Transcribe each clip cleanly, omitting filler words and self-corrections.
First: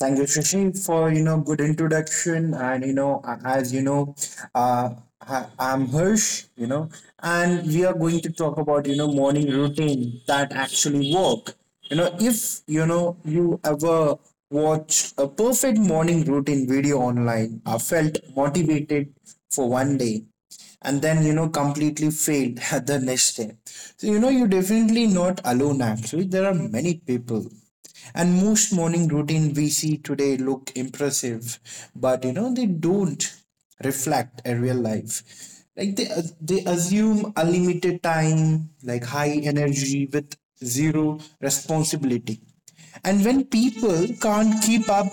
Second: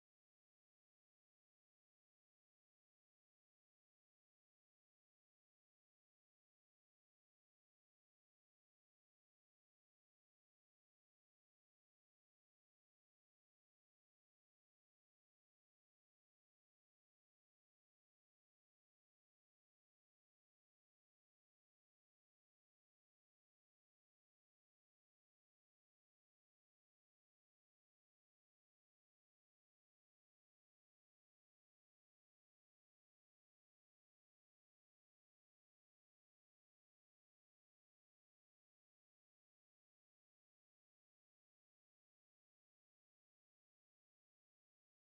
Thank you, Shashi, for good introduction, and you know a- as you know, uh, I- I'm Hirsch, you know, and we are going to talk about morning routine that actually work. You know, if you know you ever watched a perfect morning routine video online, I felt motivated for one day, and then completely failed the next day. So you're definitely not alone. Actually, there are many people, and most morning routine we see today look impressive, but they don't reflect a real life. Like they assume unlimited time, like high energy with zero responsibility. And when people can't keep up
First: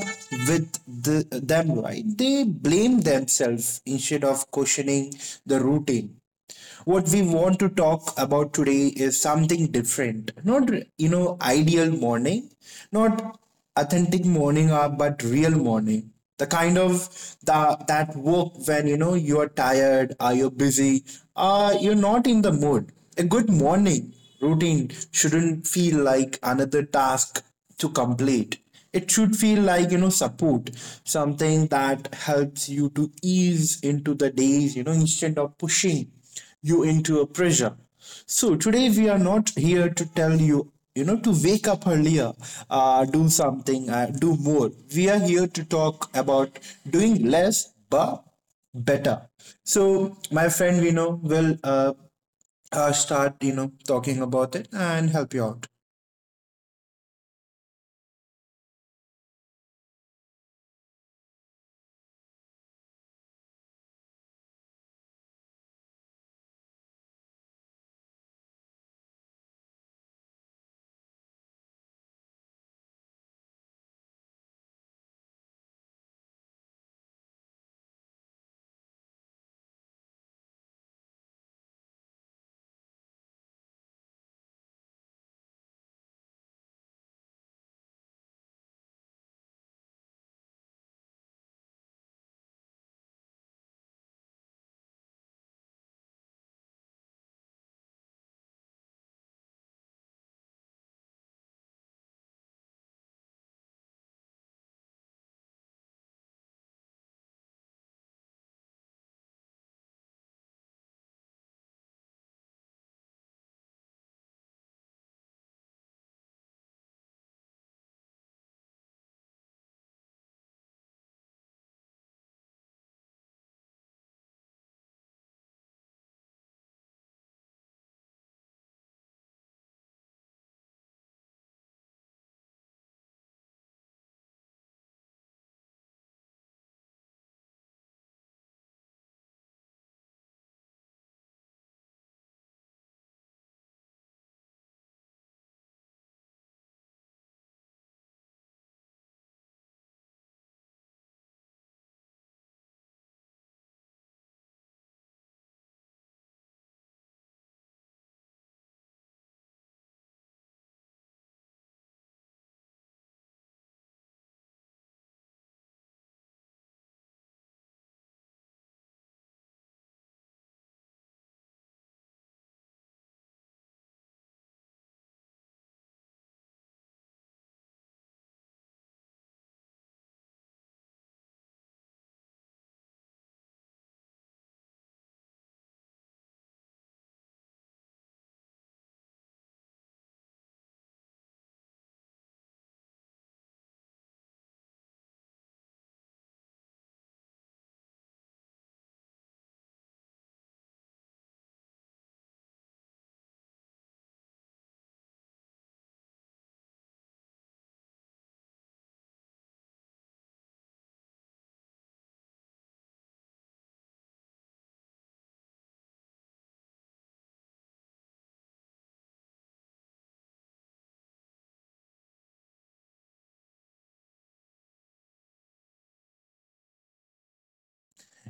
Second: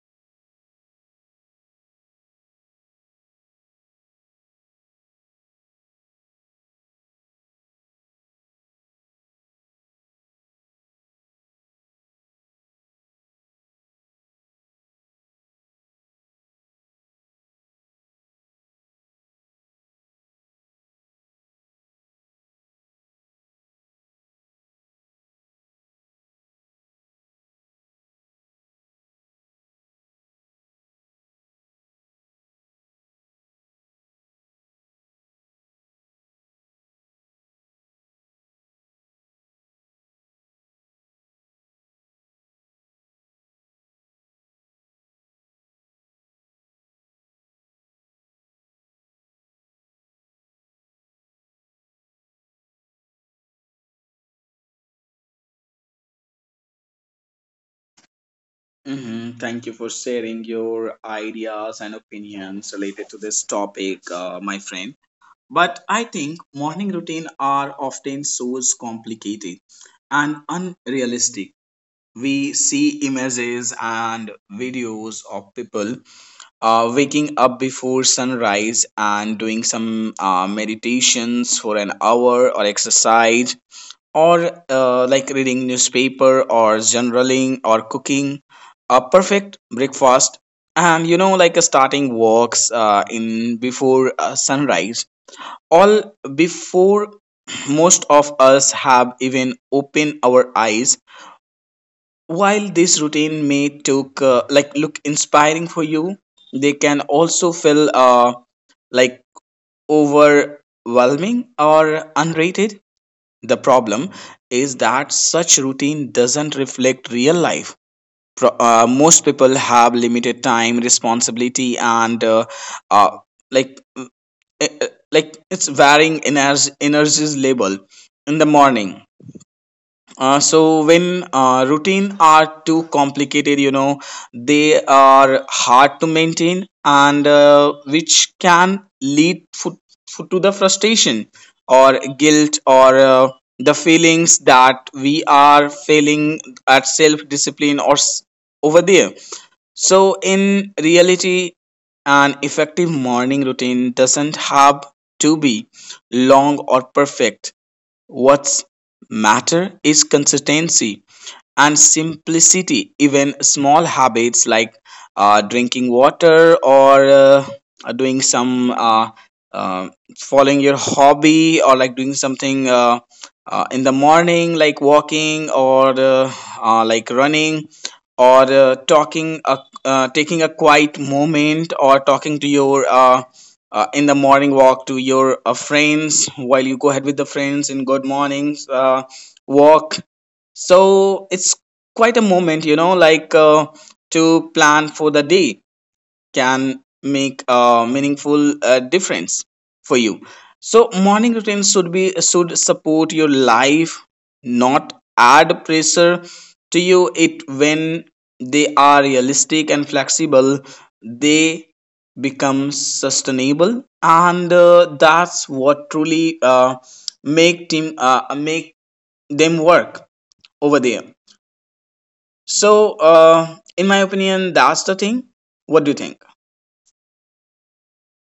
with them, right, they blame themselves instead of questioning the routine. What we want to talk about today is something different. Not ideal morning, not authentic morning hour, but real morning. The kind of the, that work when you are tired or you're busy, you're not in the mood. A good morning routine shouldn't feel like another task to complete. It should feel like support, something that helps you to ease into the days, instead of pushing you into a pressure. So today we are not here to tell you, you know to wake up earlier, do something, do more. We are here to talk about doing less but better. So my friend we know will start talking about it and help you out.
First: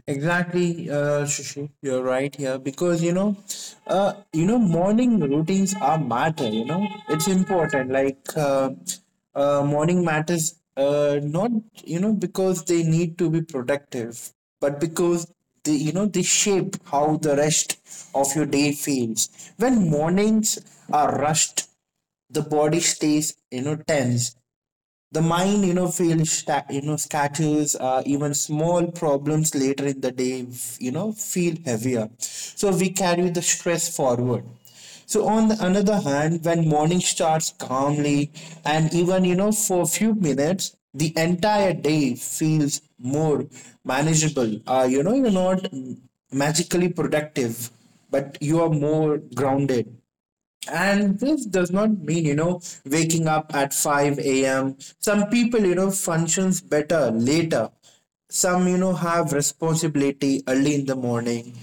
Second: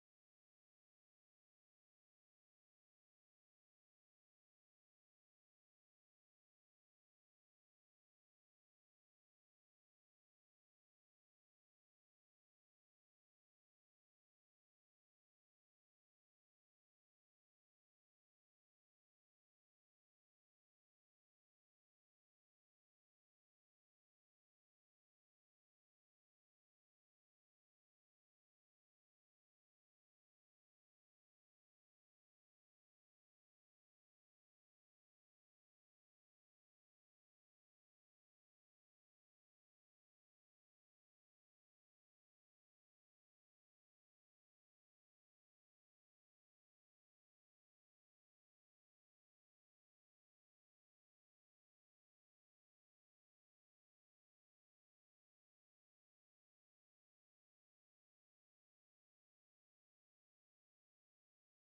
Exactly, Shishi, you're right here because morning routines are matter. You know, it's important. Like morning matters, not because they need to be productive, but because they you know they shape how the rest of your day feels. When mornings are rushed, the body stays, tense. The mind, you know, scatters. Uh, even small problems later in the day, you know, feel heavier. So we carry the stress forward. So on the another hand, when morning starts calmly, and even, you know, for a few minutes, the entire day feels more manageable. You know, you're not magically productive, but you are more grounded. And this does not mean, you know, waking up at 5 a.m. Some people, you know, functions better later. Some, you know, have responsibility early in the morning.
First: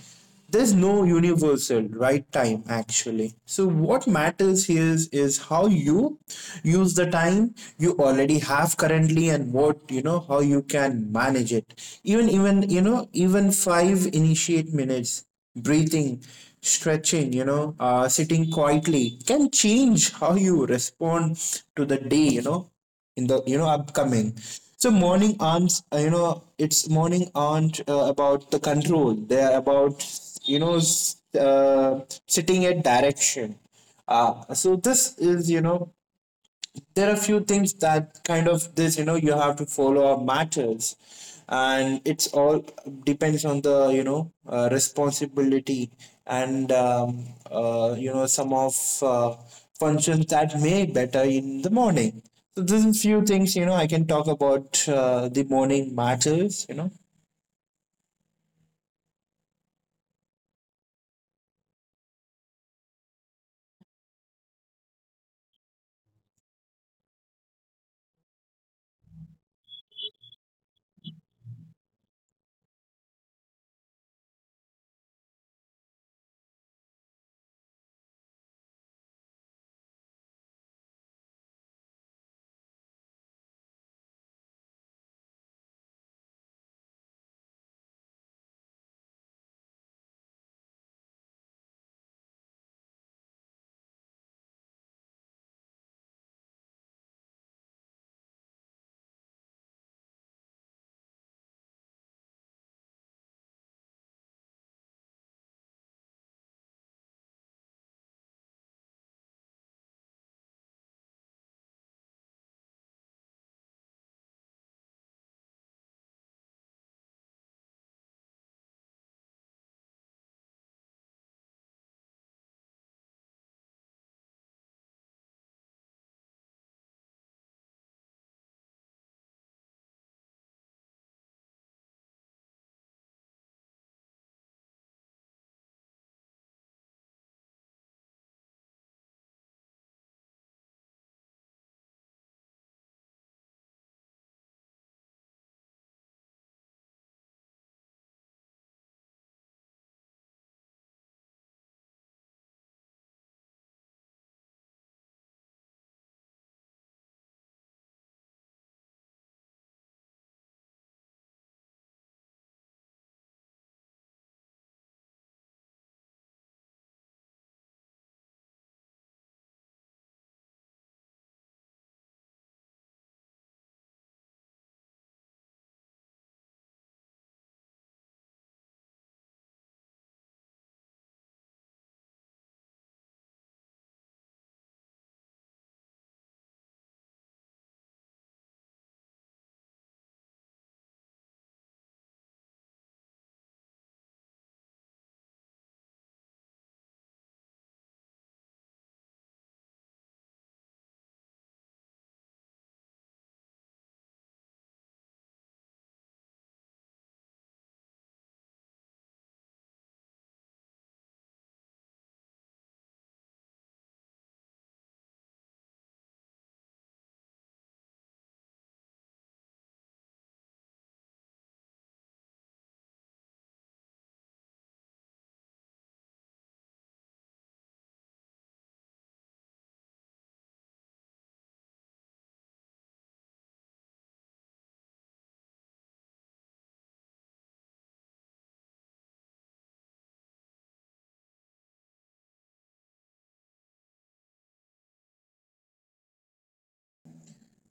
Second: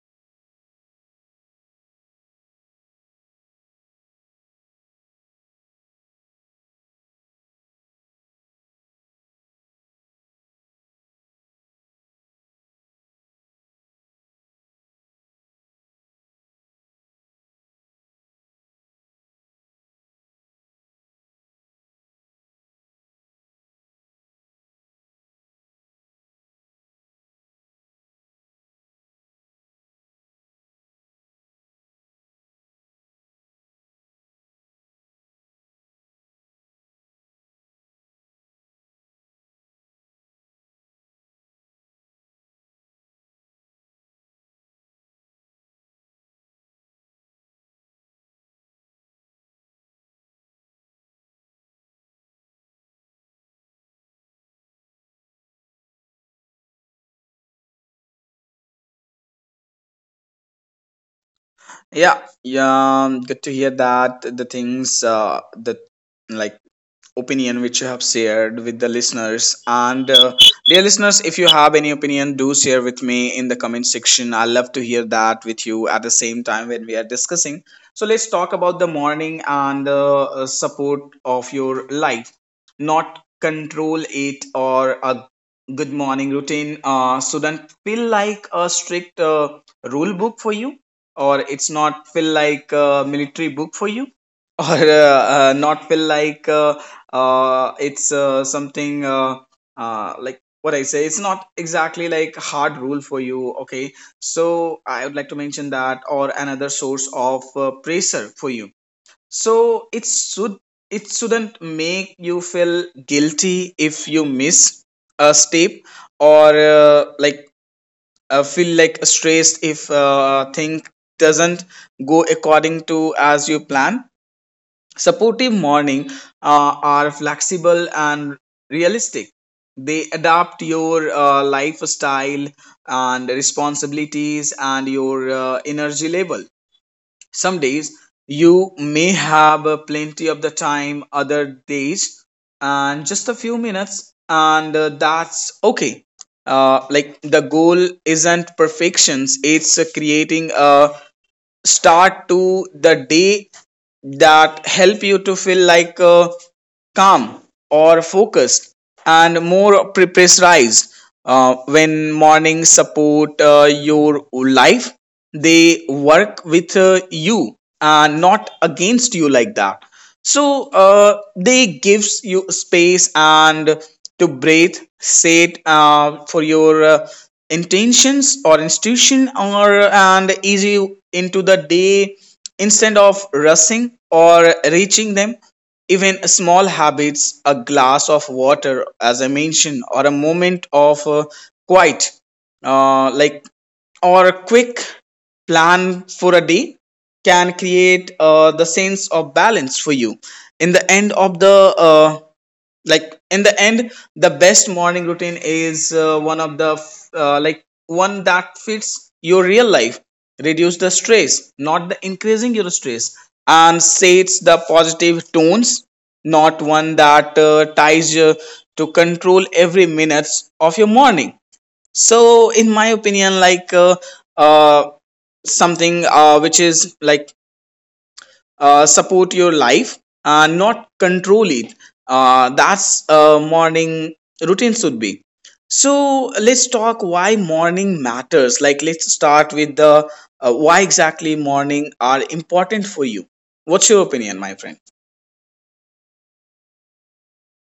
There's no universal right time actually. So what matters here is, how you use the time you already have currently, and what, you know, how you can manage it. Even you know, even five initiate minutes breathing, stretching, you know, sitting quietly can change how you respond to the day, you know, in the, you know, upcoming. So morning aren't, you know, it's morning aren't about the control. They're about, you know, sitting at direction. So this is, you know, there are few things that kind of this, you know, you have to follow up matters, and it's all depends on the, you know, responsibility, and you know, some of uh, functions that may better in the morning. So this is few things, you know, I can talk about, the morning matters, you know.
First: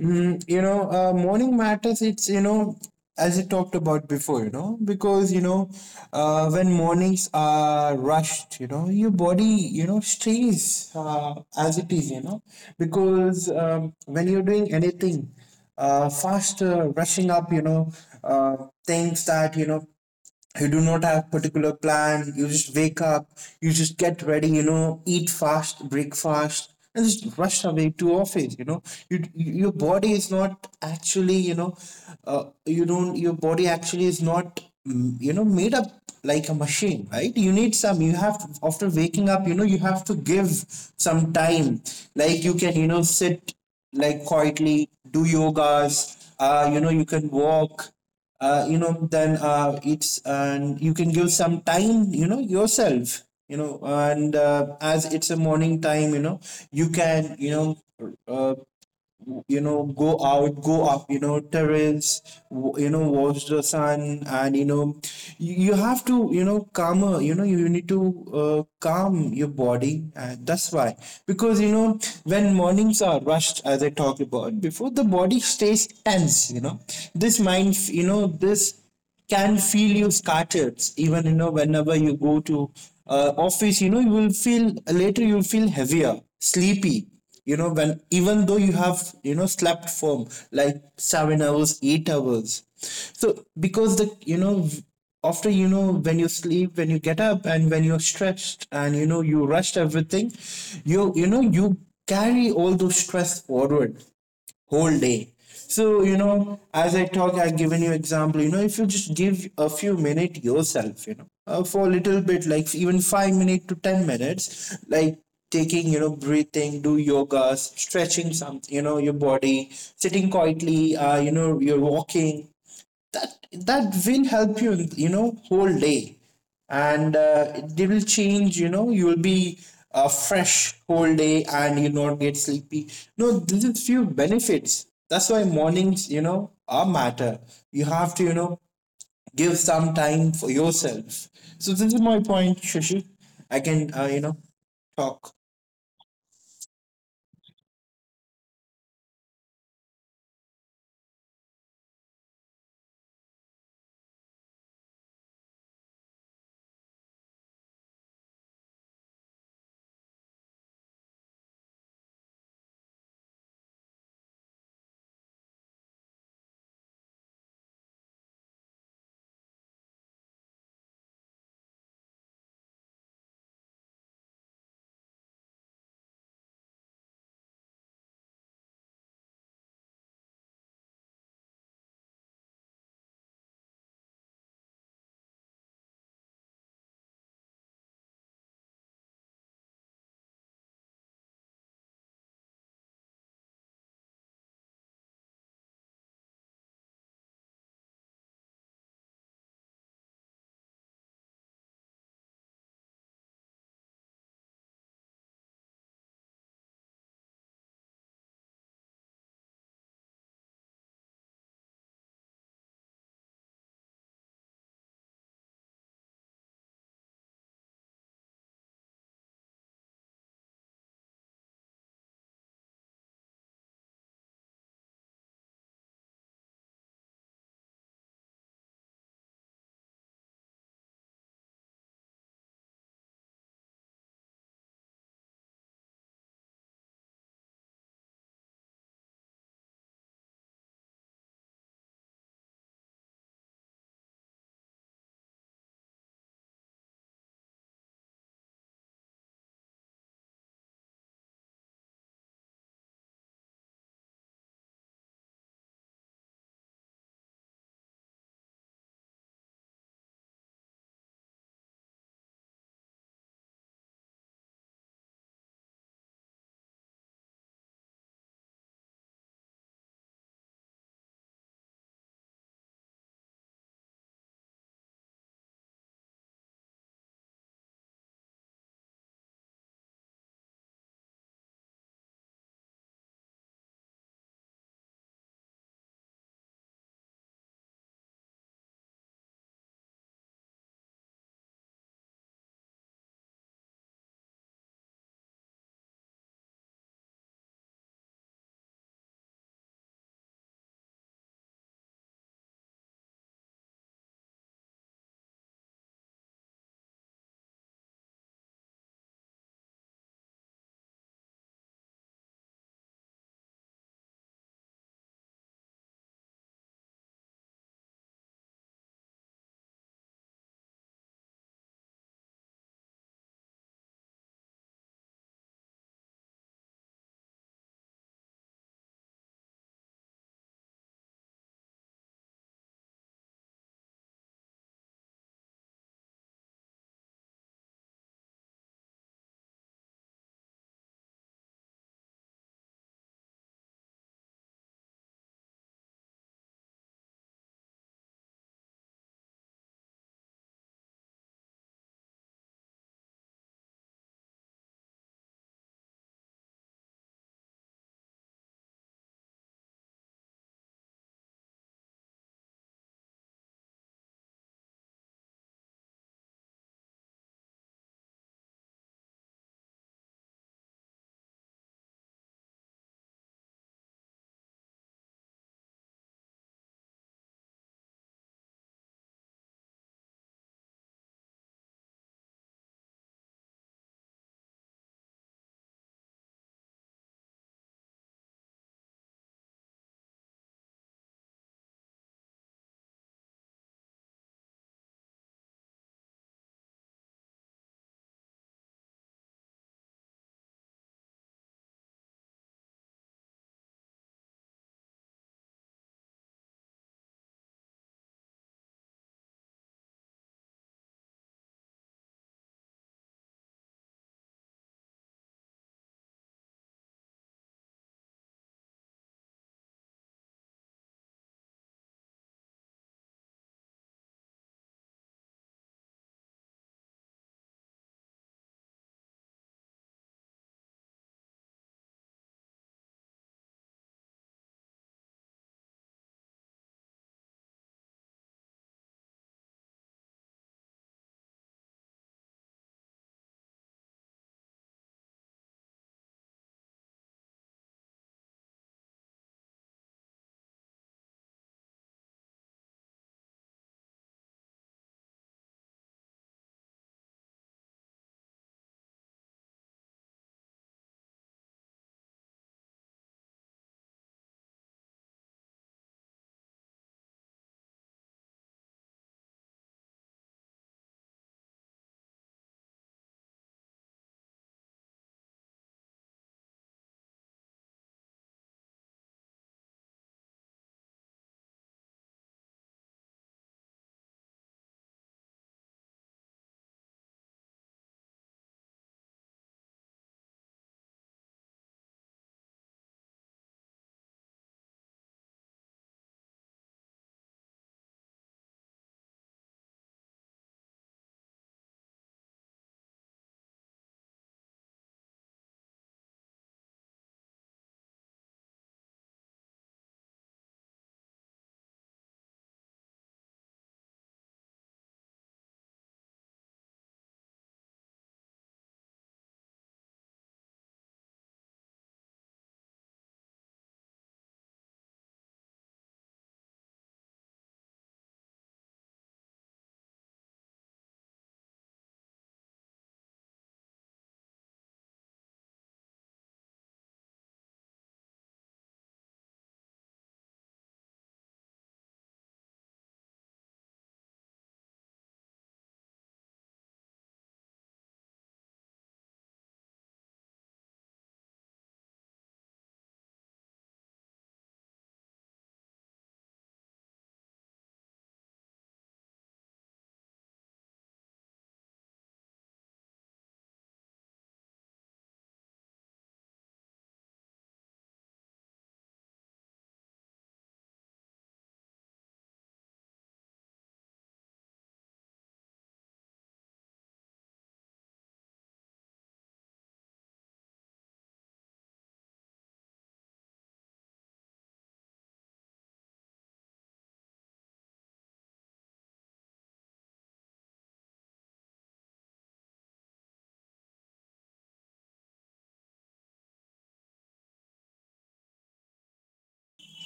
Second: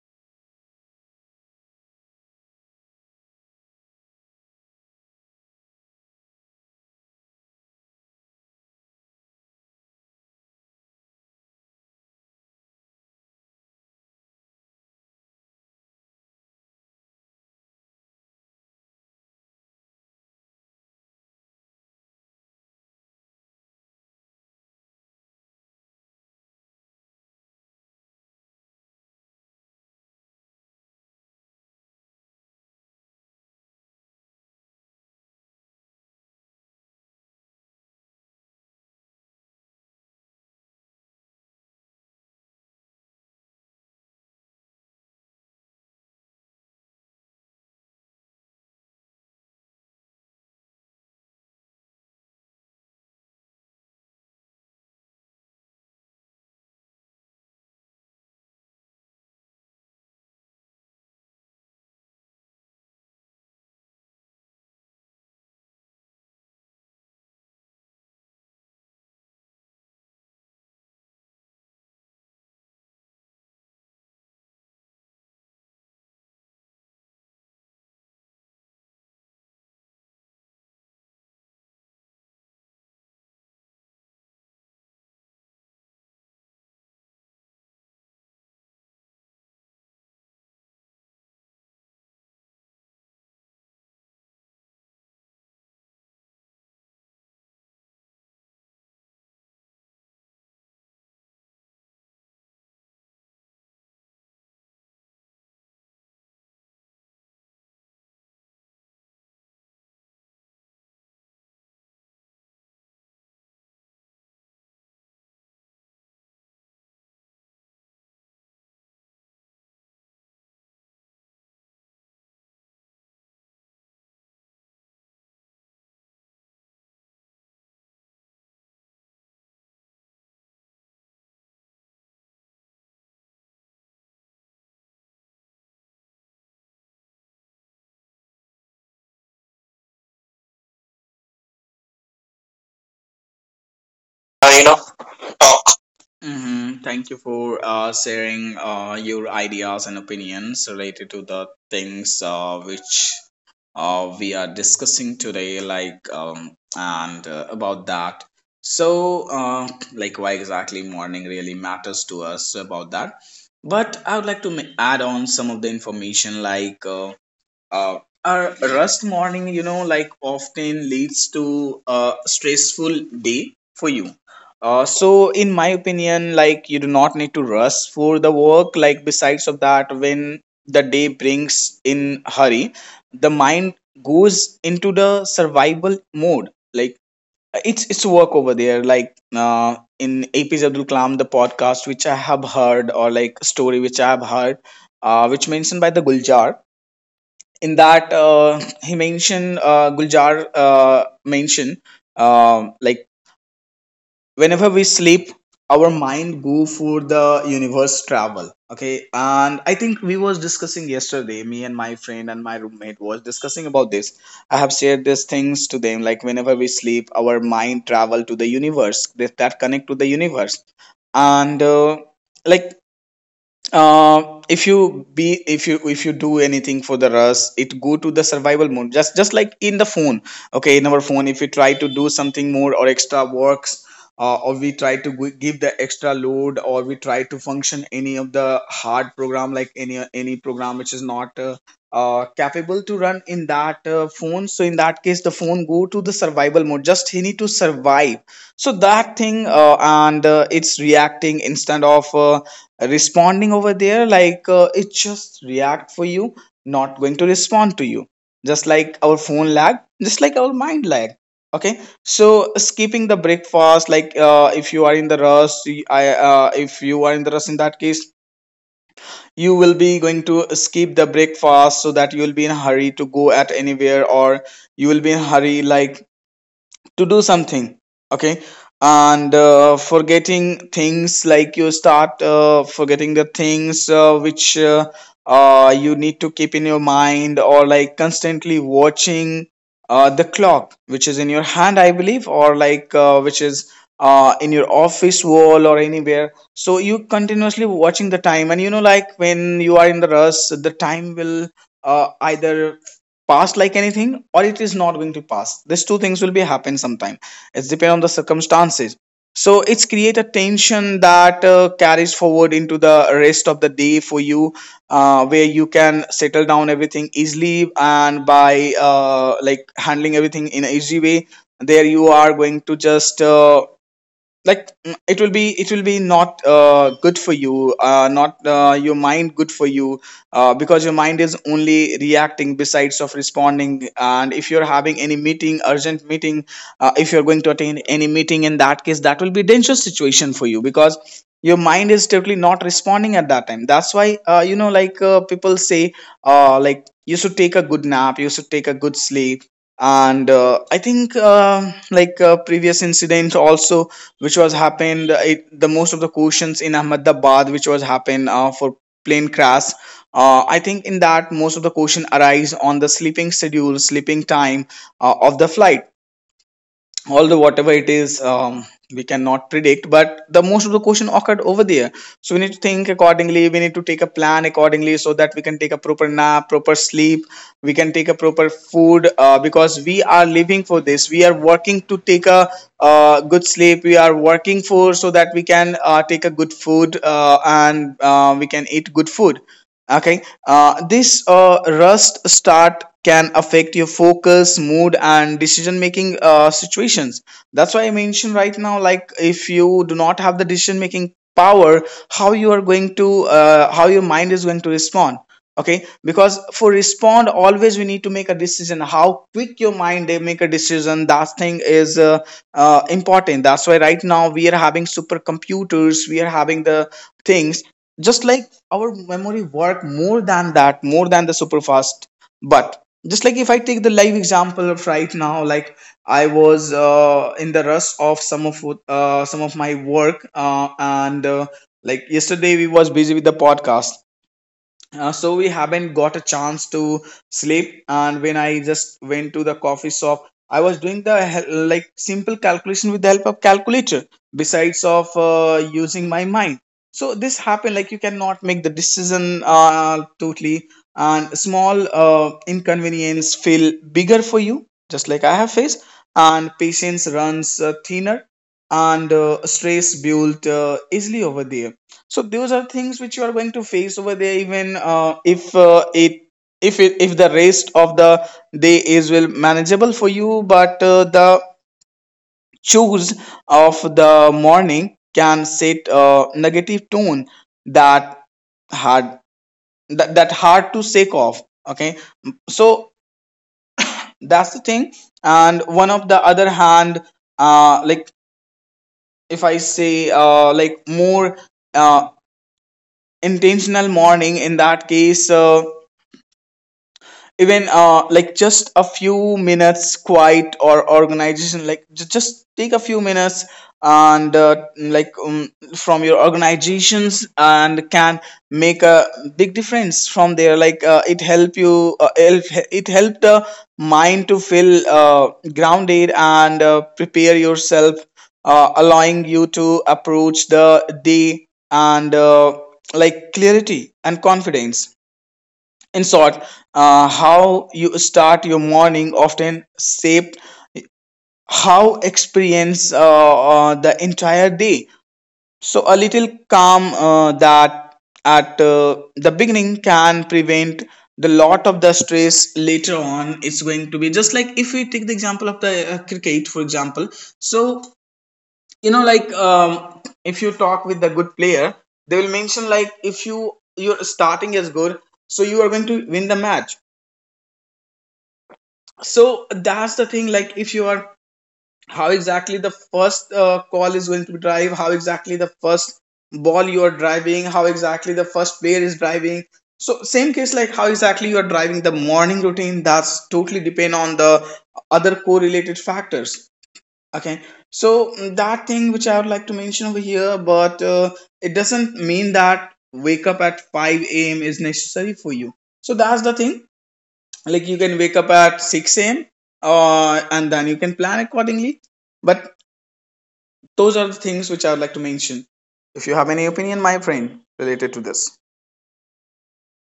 Mm, you know, morning matters. It's, you know, as I talked about before, you know, because, you know, when mornings are rushed, you know, your body, you know, stays as it is, you know, because when you're doing anything faster, rushing up, you know, uh, things that, you know, you do not have particular plan. You just wake up, you just get ready, you know, eat fast breakfast and just rush away to office. You know, your body is not actually, you know, you don't, your body actually is not, you know, made up like a machine, right? You need some, you have, after waking up, you know, you have to give some time. Like you can, you know, sit, like quietly do yogas, you know, you can walk, you know, then it's and you can give some time, you know, yourself, you know. And as it's a morning time, you know, you can, you know, uh, go out, go up, you know, terrace, you know, watch the sun. And you know, you have to, you know, calmer, you know, you need to, calm your body. And that's why, because you know, when mornings are rushed, as I talked about before, the body stays tense, you know. This mind, you know, this can feel you scattered. Even, you know, whenever you go to office, you know, you will feel later, you'll feel heavier, sleepy, you know, when even though you have, you know, slept firm like 7 hours, 8 hours. So because the, you know, after you know, when you sleep, when you get up, and when you're stressed and you know, you rushed everything, you know you carry all those stress forward whole day. So you know, as I talk, I've given you example, you know, if you just give a few minutes yourself, you know, for a little bit, like even 5 minutes to 10 minutes, like taking, you know, breathing, do yoga, stretching some, you know, your body, sitting quietly, you know, you're walking, that will help you, you know, whole day. And it will change, you know, you will be fresh whole day and you not get sleepy. No, this is few benefits. That's why mornings, you know, are matter. You have to, you know, give some time for yourself. So this is my point, Shashi. I can, you know, talk.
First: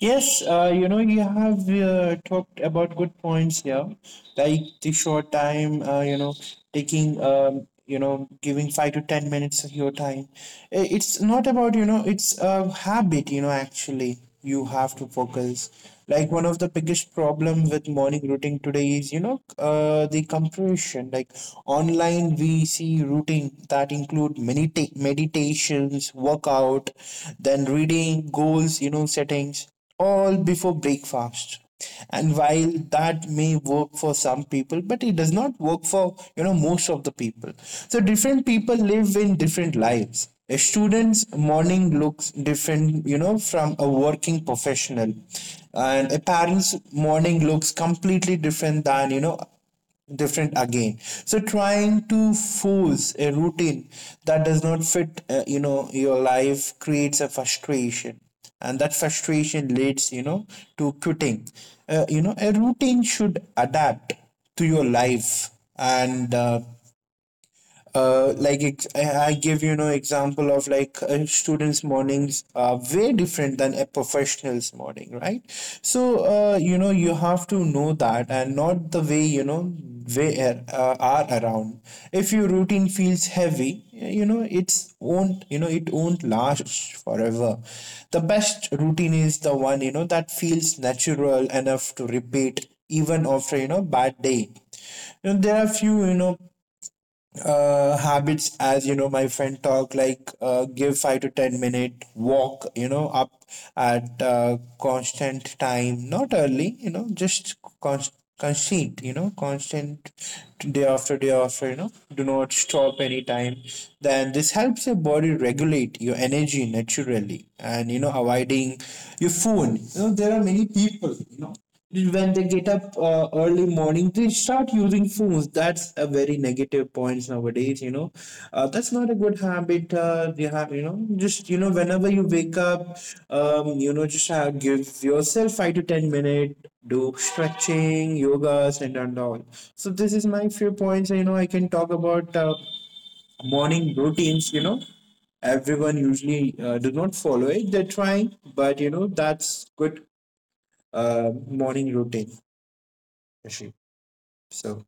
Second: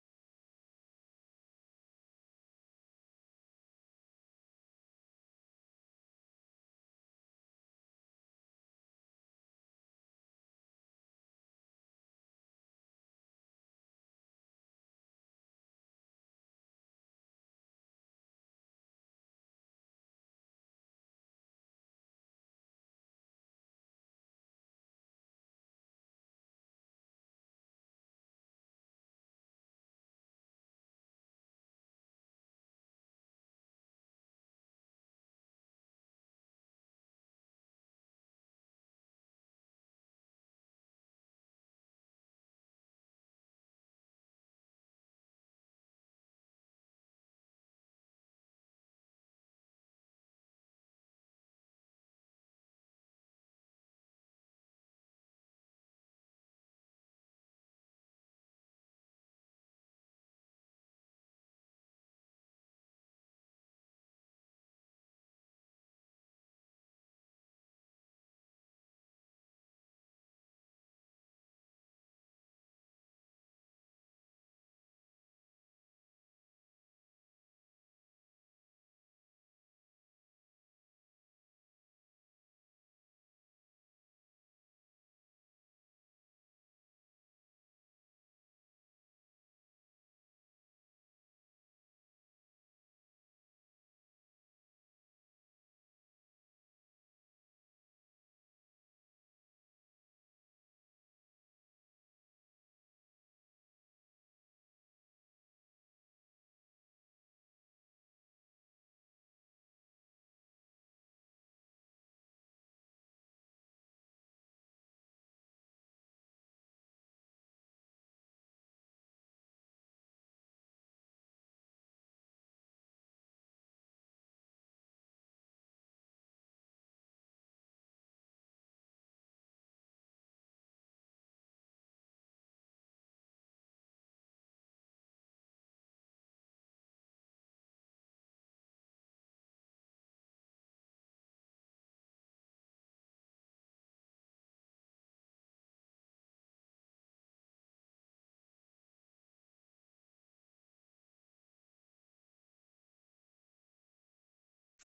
Yes, you know, you have talked about good points here, like the short time, you know, taking, you know, giving 5 to 10 minutes of your time. It's not about, you know, it's a habit, you know, actually, you have to focus. Like one of the biggest problem with morning routine today is, you know, the compression. Like online, we see routine that include meditations, workout, then reading, goals, you know, settings, all before breakfast. And while that may work for some people, but it does not work for, you know, most of the people. So different people live in different lives. A student's morning looks different, you know, from a working professional, and a parent's morning looks completely different than, you know, different again. So trying to force a routine that does not fit, you know, your life creates a frustration, and that frustration leads, you know, to quitting. Uh, you know, a routine should adapt to your life. And like I give, you know, example of like a students mornings are way different than a professional's morning, right? So you know, you have to know that and not the way, you know, way are around. If your routine feels heavy, you know, it won't last forever. The best routine is the one, you know, that feels natural enough to repeat even after, you know, bad day. You know, there are few, you know, habits, as you know, my friend talk, like give 5 to 10 minute walk, you know, up at constant time, not early, you know, just const- constant, you know, constant, day after day after, you know, do not stop anytime. Then this helps your body regulate your energy naturally. And you know, avoiding your phone, you know, there are many people, you know, when they get up, early morning they start using phones. That's a very negative point nowadays, you know. Uh, that's not a good habit. Uh, you have, you know, just you know, whenever you wake up, you know, just give yourself 5 to 10 minute, do stretching, yogas, and all. So this is my few points, you know, I can talk about, morning routines, you know. Everyone usually, do not follow it. They're trying, but you know, that's good, morning routine, Rishi. So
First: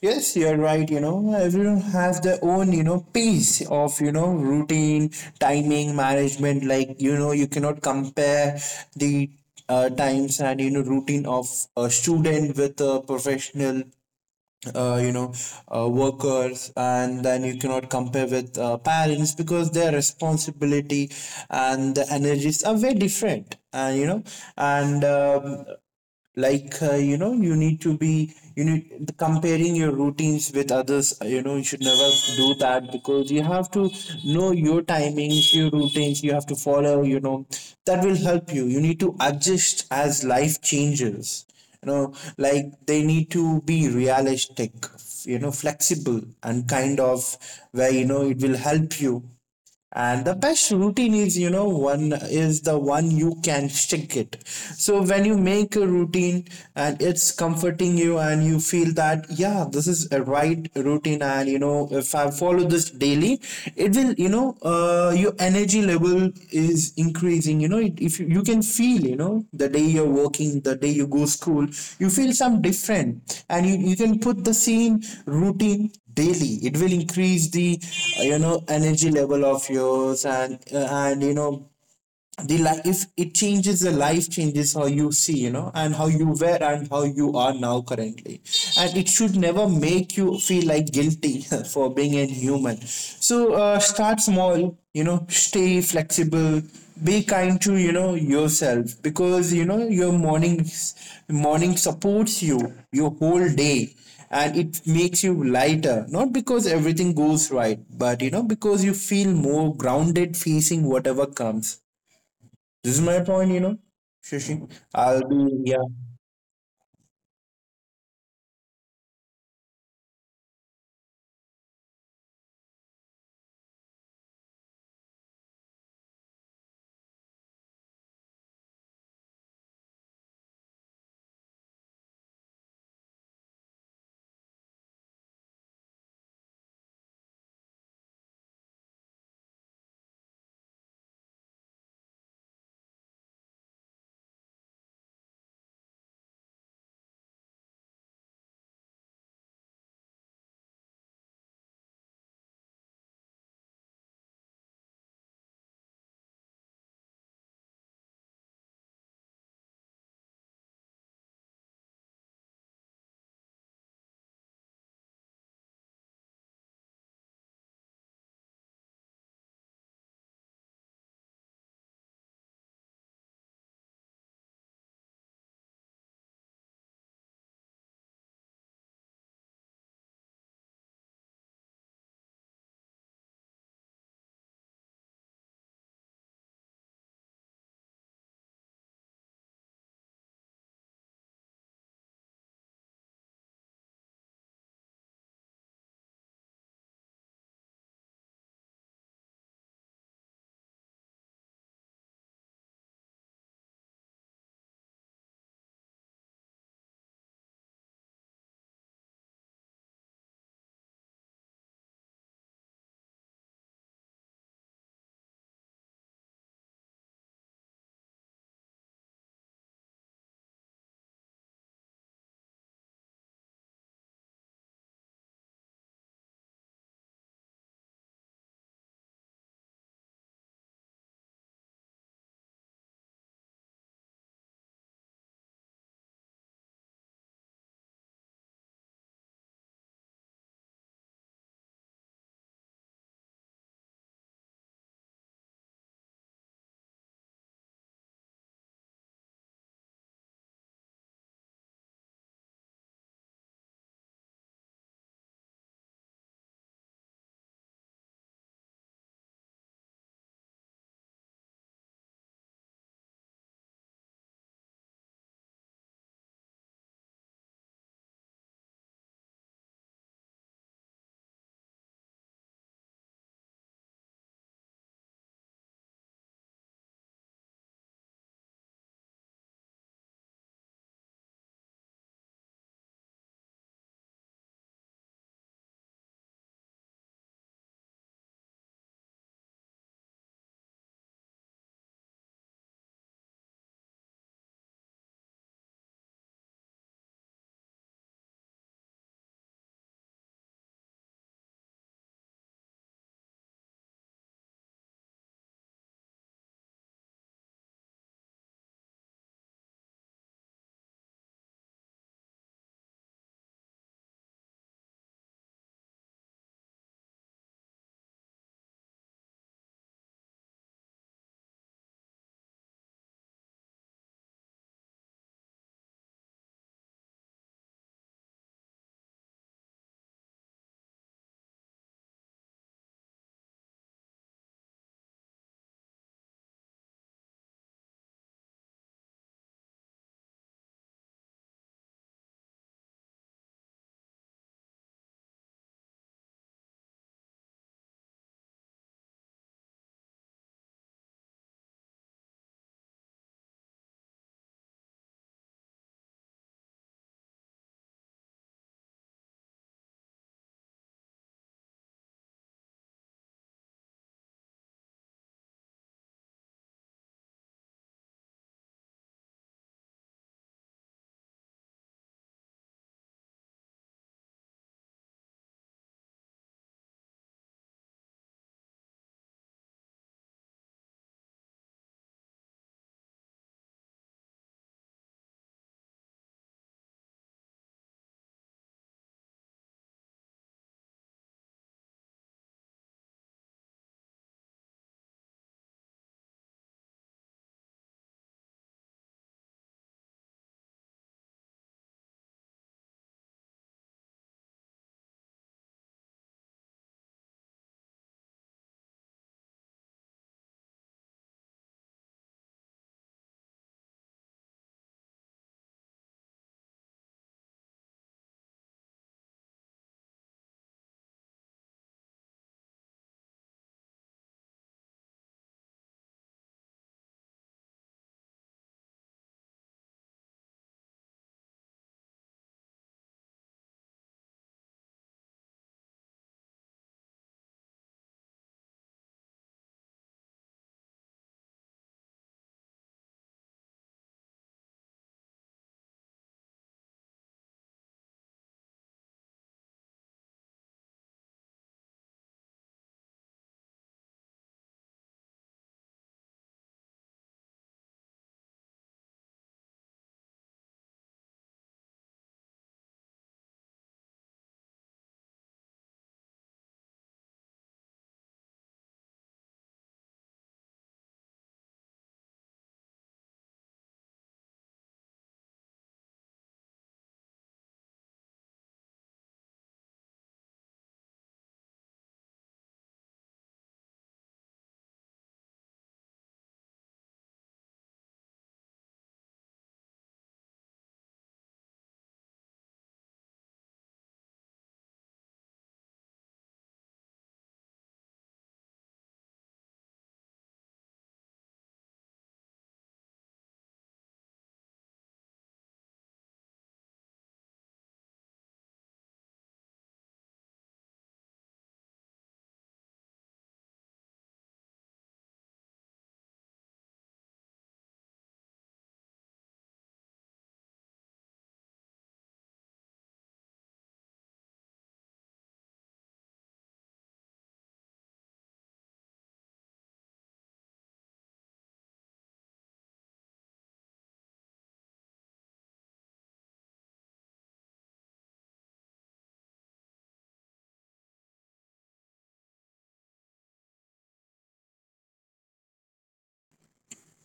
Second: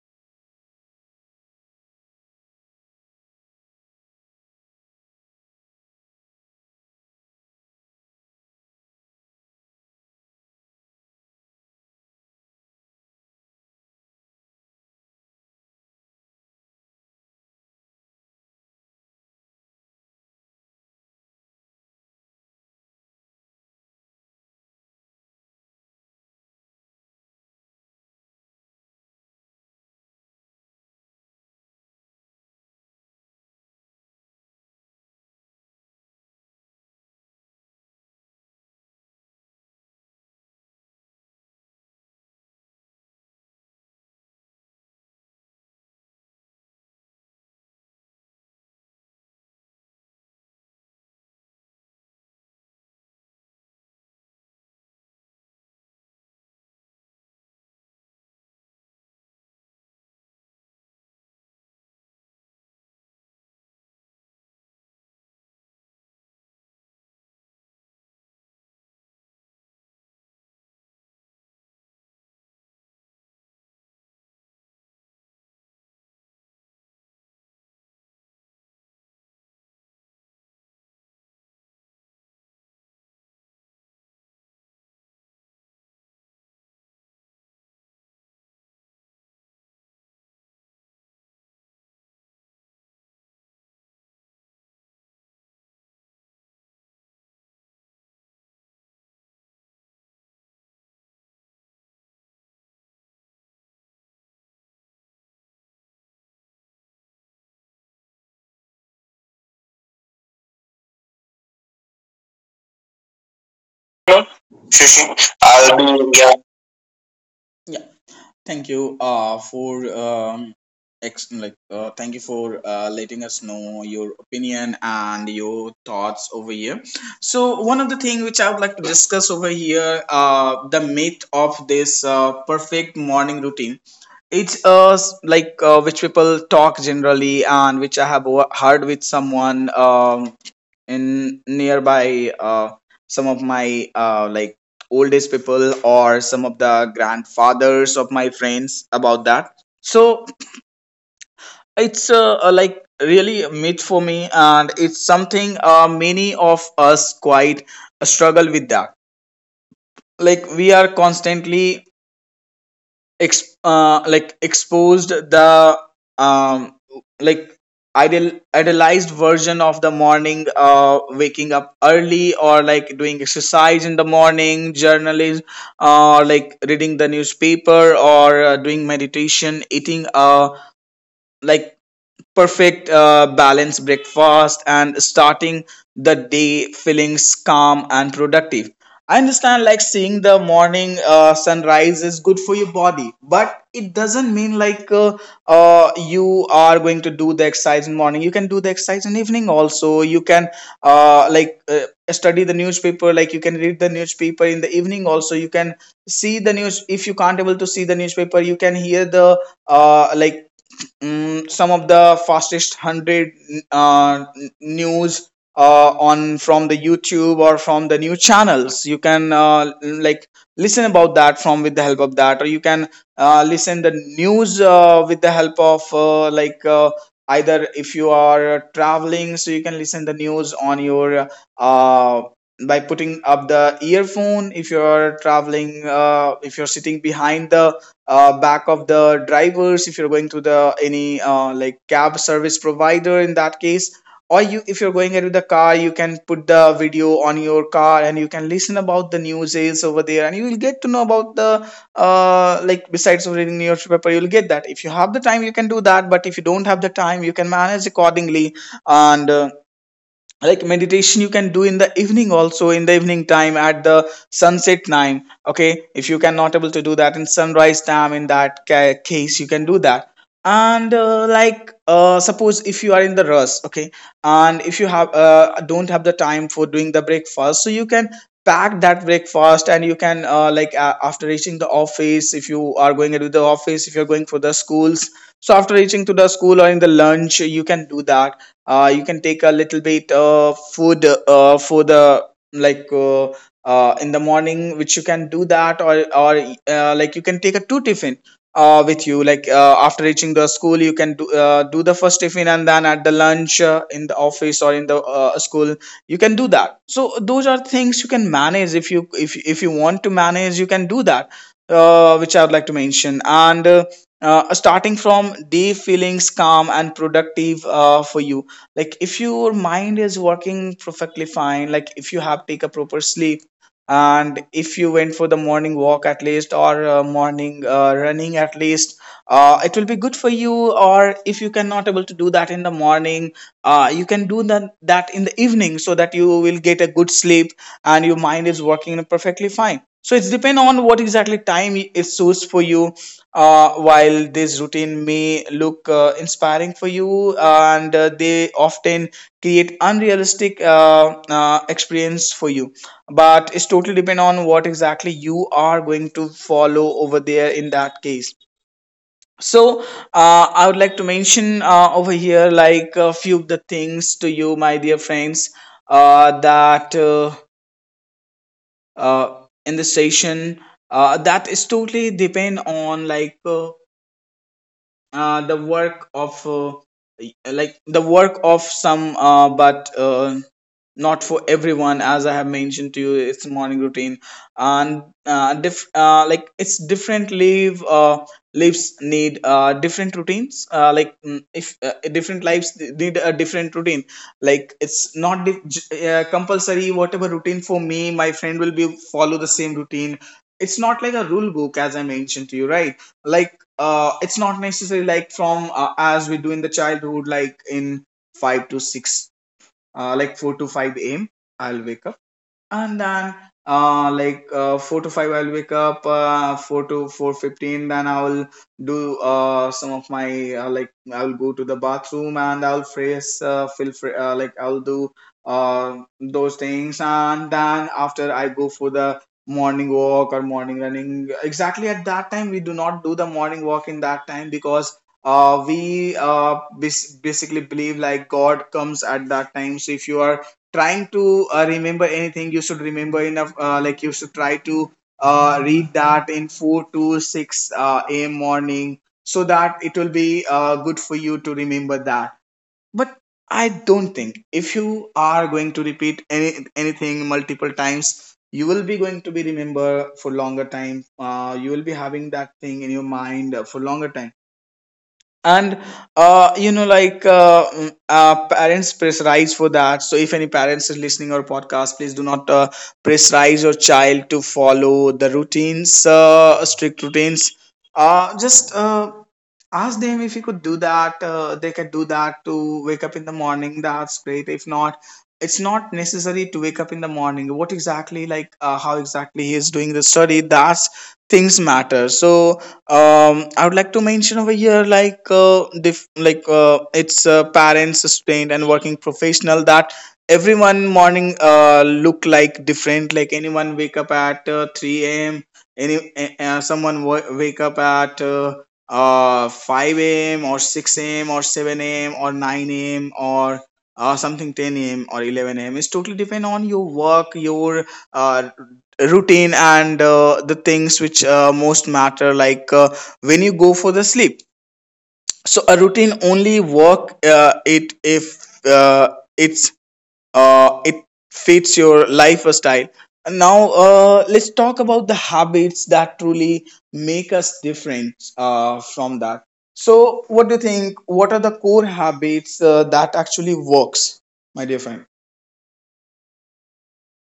yes, you're right. You know, everyone has their own, you know, piece of, you know, routine, timing, management. Like, you know, you cannot compare the times and, you know, routine of a student with a professional, uh, you know, workers. And then you cannot compare with parents because their responsibility and the energies are very different. And, you know, and like you know you need to be, you need, comparing your routines with others, you should never do that because you have to know your timings, your routines you have to follow, that will help you. You need to adjust as life changes, like, they need to be realistic, flexible and kind of, where it will help you. And the best routine is, one is the one you can stick it. So when you make a routine and it's comforting you, and you feel that, yeah, this is a right routine. And, if I follow this daily, it will, your energy level is increasing. You know, it, if you, you can feel, the day you're working, the day you go school, you feel some different, and you can put the same routine daily, it will increase the energy level of yours. And and the life, if it changes, the life changes how you see, and how you were and how you are now currently. And it should never make you feel like guilty for being a human. So start small, stay flexible, be kind to, yourself, because your morning supports you, your whole day. And it makes you lighter, not because everything goes right, but because you feel more grounded facing whatever comes. This is my point, Know, Shashi. I'll be, I'll yeah. be,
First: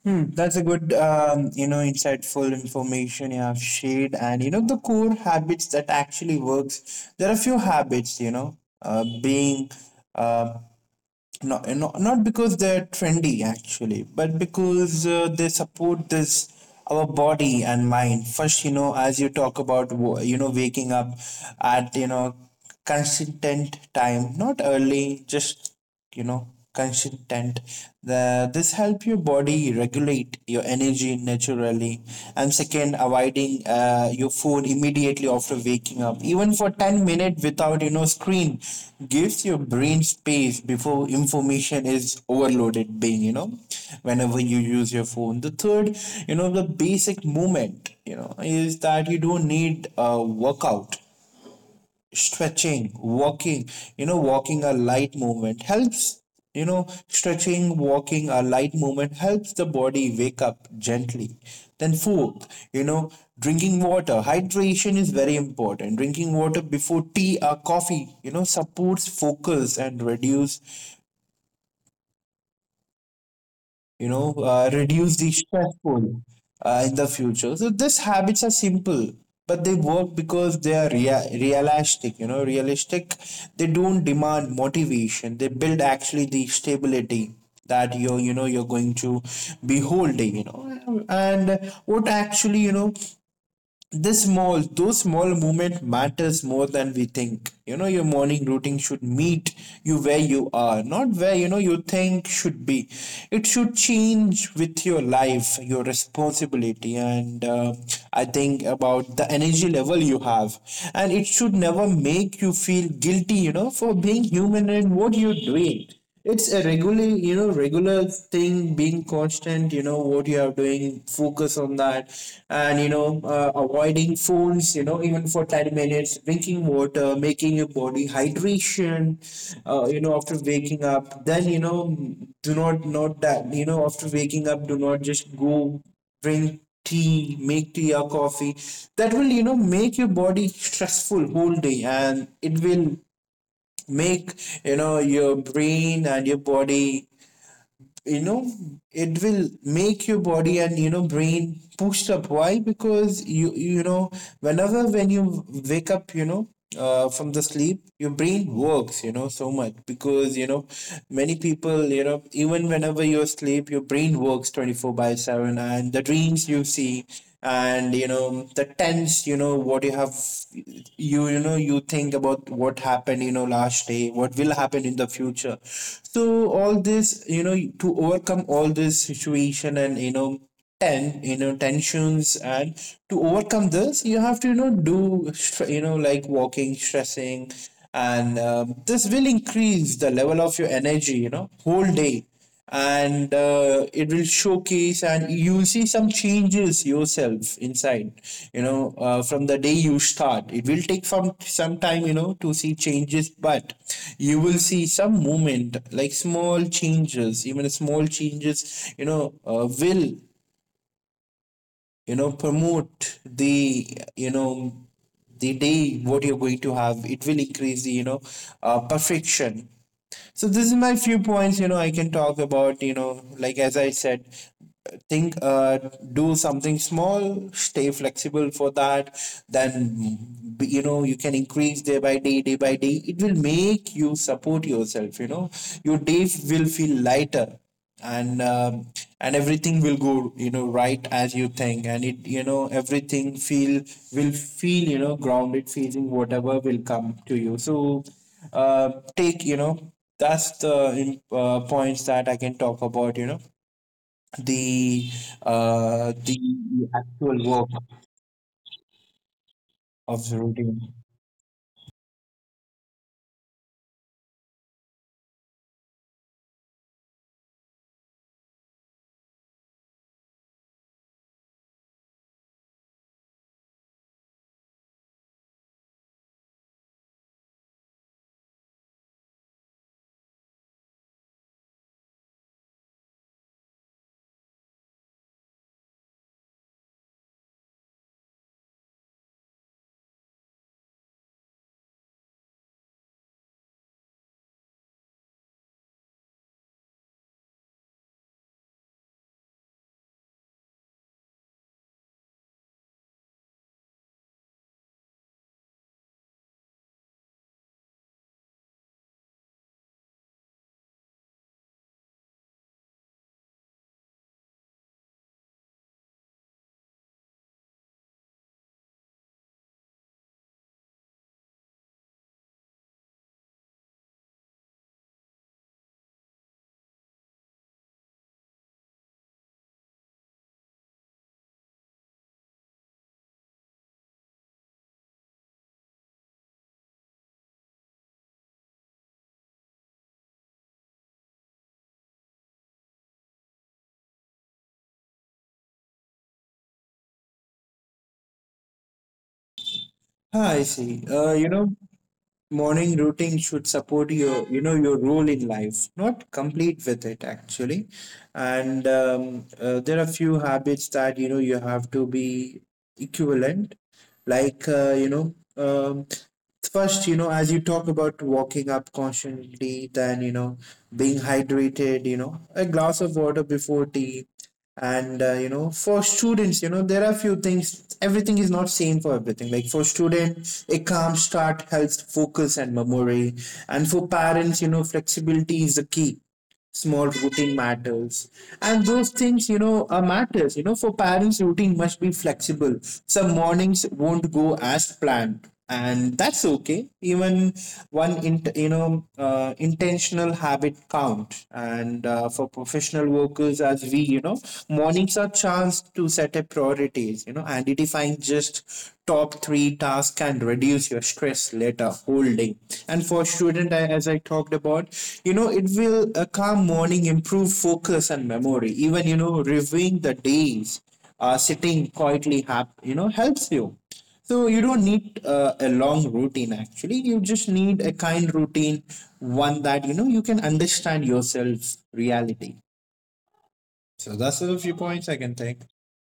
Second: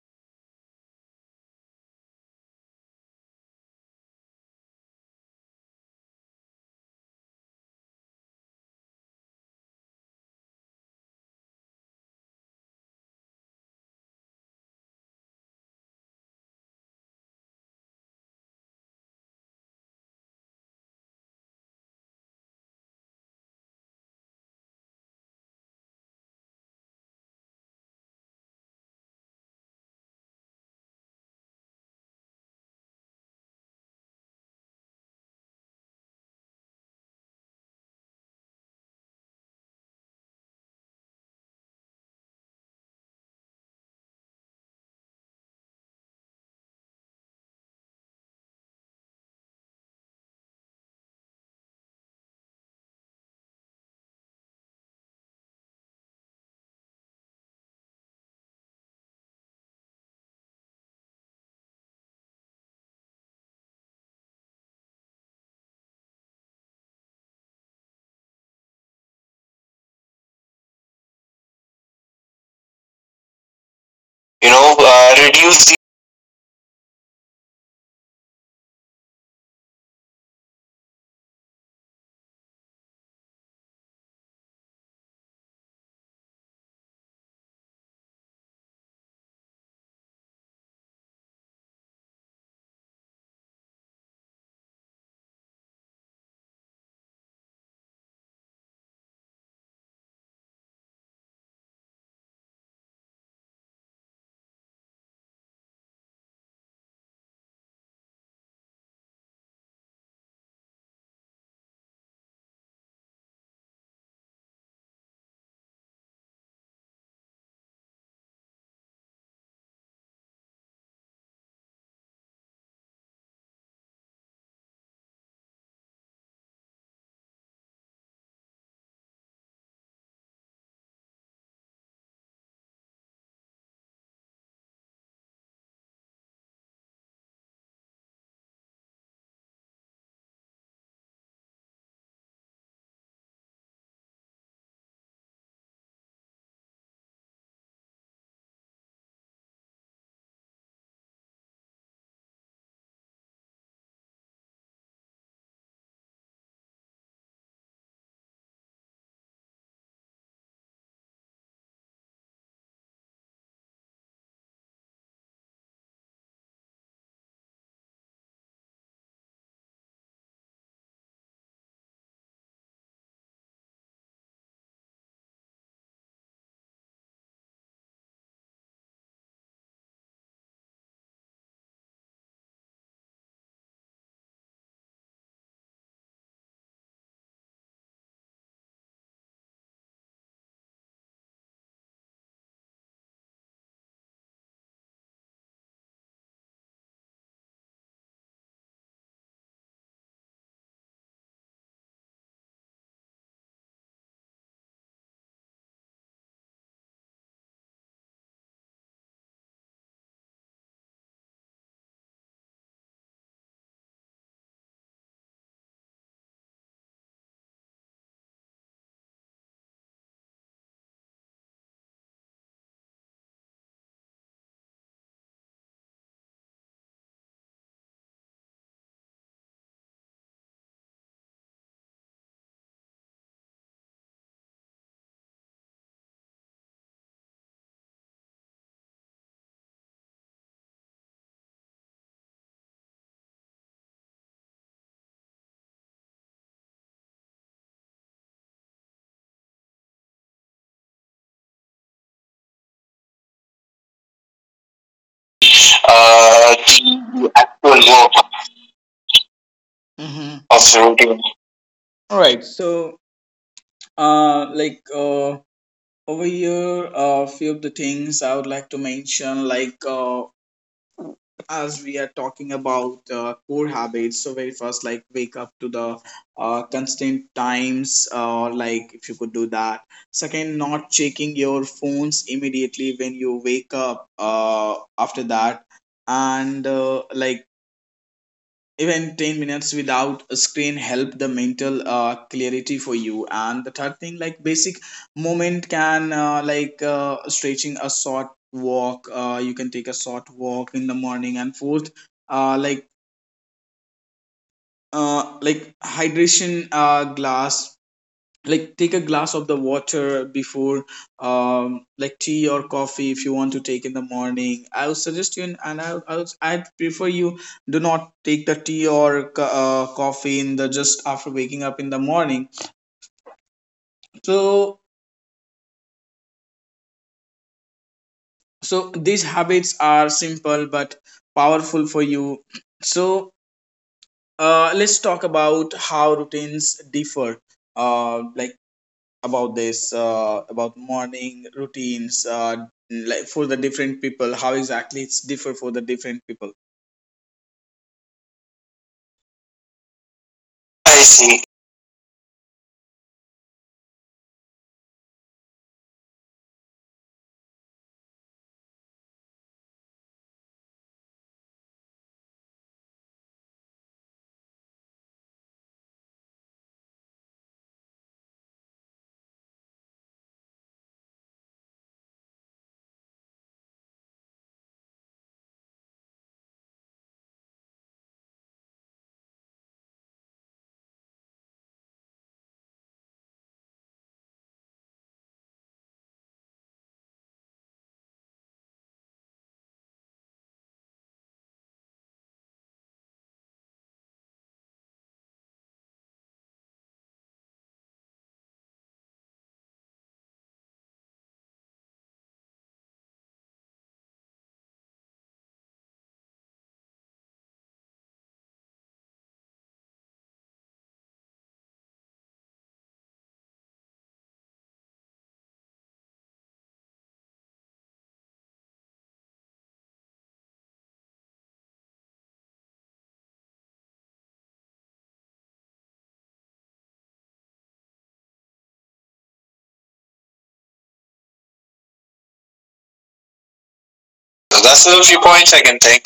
That's a good, insightful information you have shared, and you know the core habits that actually works. There are few habits, being, uh, not because they're trendy actually, but because they support this, our body and mind. First, as you talk about, waking up at, consistent time, not early, just, consistent. The, this help your body regulate your energy naturally. And second, avoiding your phone immediately after waking up, even for 10 minutes without, screen, gives your brain space before information is overloaded. Being, whenever you use your phone. The third, the basic movement, is that you don't need a workout, stretching, walking, you know walking a light movement helps you know stretching, walking, a light movement helps the body wake up gently. Then fourth, you know drinking water, hydration is very important, drinking water before tea or coffee, supports focus and reduce, you know, reduce the reduce stressful, in the future. So these habits are simple, but they work because they are realistic. You know, realistic. They don't demand motivation. They build actually the stability that you're, you're going to be holding, and what actually, you know this small those small movement matters more than we think. Your morning routine should meet you where you are, not where, you think should be. It should change with your life, your responsibility. And I think about the energy level you have, and it should never make you feel guilty, for being human. And what you're doing, it's a regular, regular thing. Being constant, what you are doing, focus on that. And, avoiding phones, even for 10 minutes, drinking water, making your body hydration, after waking up. Then, do not, not that, after waking up, do not just go drink tea, make tea or coffee. That will, make your body stressful whole day, and it will make, your brain and your body, you know it will make your body and, brain pushed up. Why? Because you know whenever, when you wake up, from the sleep, your brain works, so much, because, many people, even whenever you're asleep, your brain works 24 by 7, and the dreams you see, and, the tense, what you have, you know you think about what happened, last day, what will happen in the future. So all this, to overcome all this situation, and, tensions, and to overcome this, you have to, do like walking, stressing. And this will increase the level of your energy, whole day. And it will showcase, and you'll see some changes yourself inside, from the day you start. It will take some time, to see changes, but you will see some movement, like small changes, even small changes, will, promote the, you know the day what you're going to have, it will increase the, perfection. So this is my few points, I can talk about, like as I said. Think Do something small, stay flexible for that. Then, you can increase day by day, day by day, it will make you support yourself, your day will feel lighter. And and everything will go, right as you think. And it, everything feel, will feel, grounded, feeling whatever will come to you. So take, that's the points that I can talk about. You know, the the the actual work actual work of the of routine. the routine. All right. Ah, I see. I see. Morning routine should support your, your role in life, not complete with it actually. And there are few habits that, you have to be equivalent, like, first, as you talk about walking up constantly. Then, being hydrated, a glass of water before tea. And you know, for students, there are few things, everything is not same for everything. Like for student, a calm start helps focus and memory. And for parents, flexibility is the key, small routine matters. And those things, are matters, for parents, routine must be flexible. Some mornings won't go as planned, and that's okay. Even one in, intentional habit count. And for professional workers, as we, mornings are chance to set up priorities, identifying just top three task and reduce your stress later holding. And for student, as I talked about, it will, a calm morning improve focus and memory. Even, reviewing the days, sitting quietly helps you. So you don't need a long routine actually, you just need a kind routine, one that, you can understand yourself reality. So that's a So few that's the points I few can points I take. can think.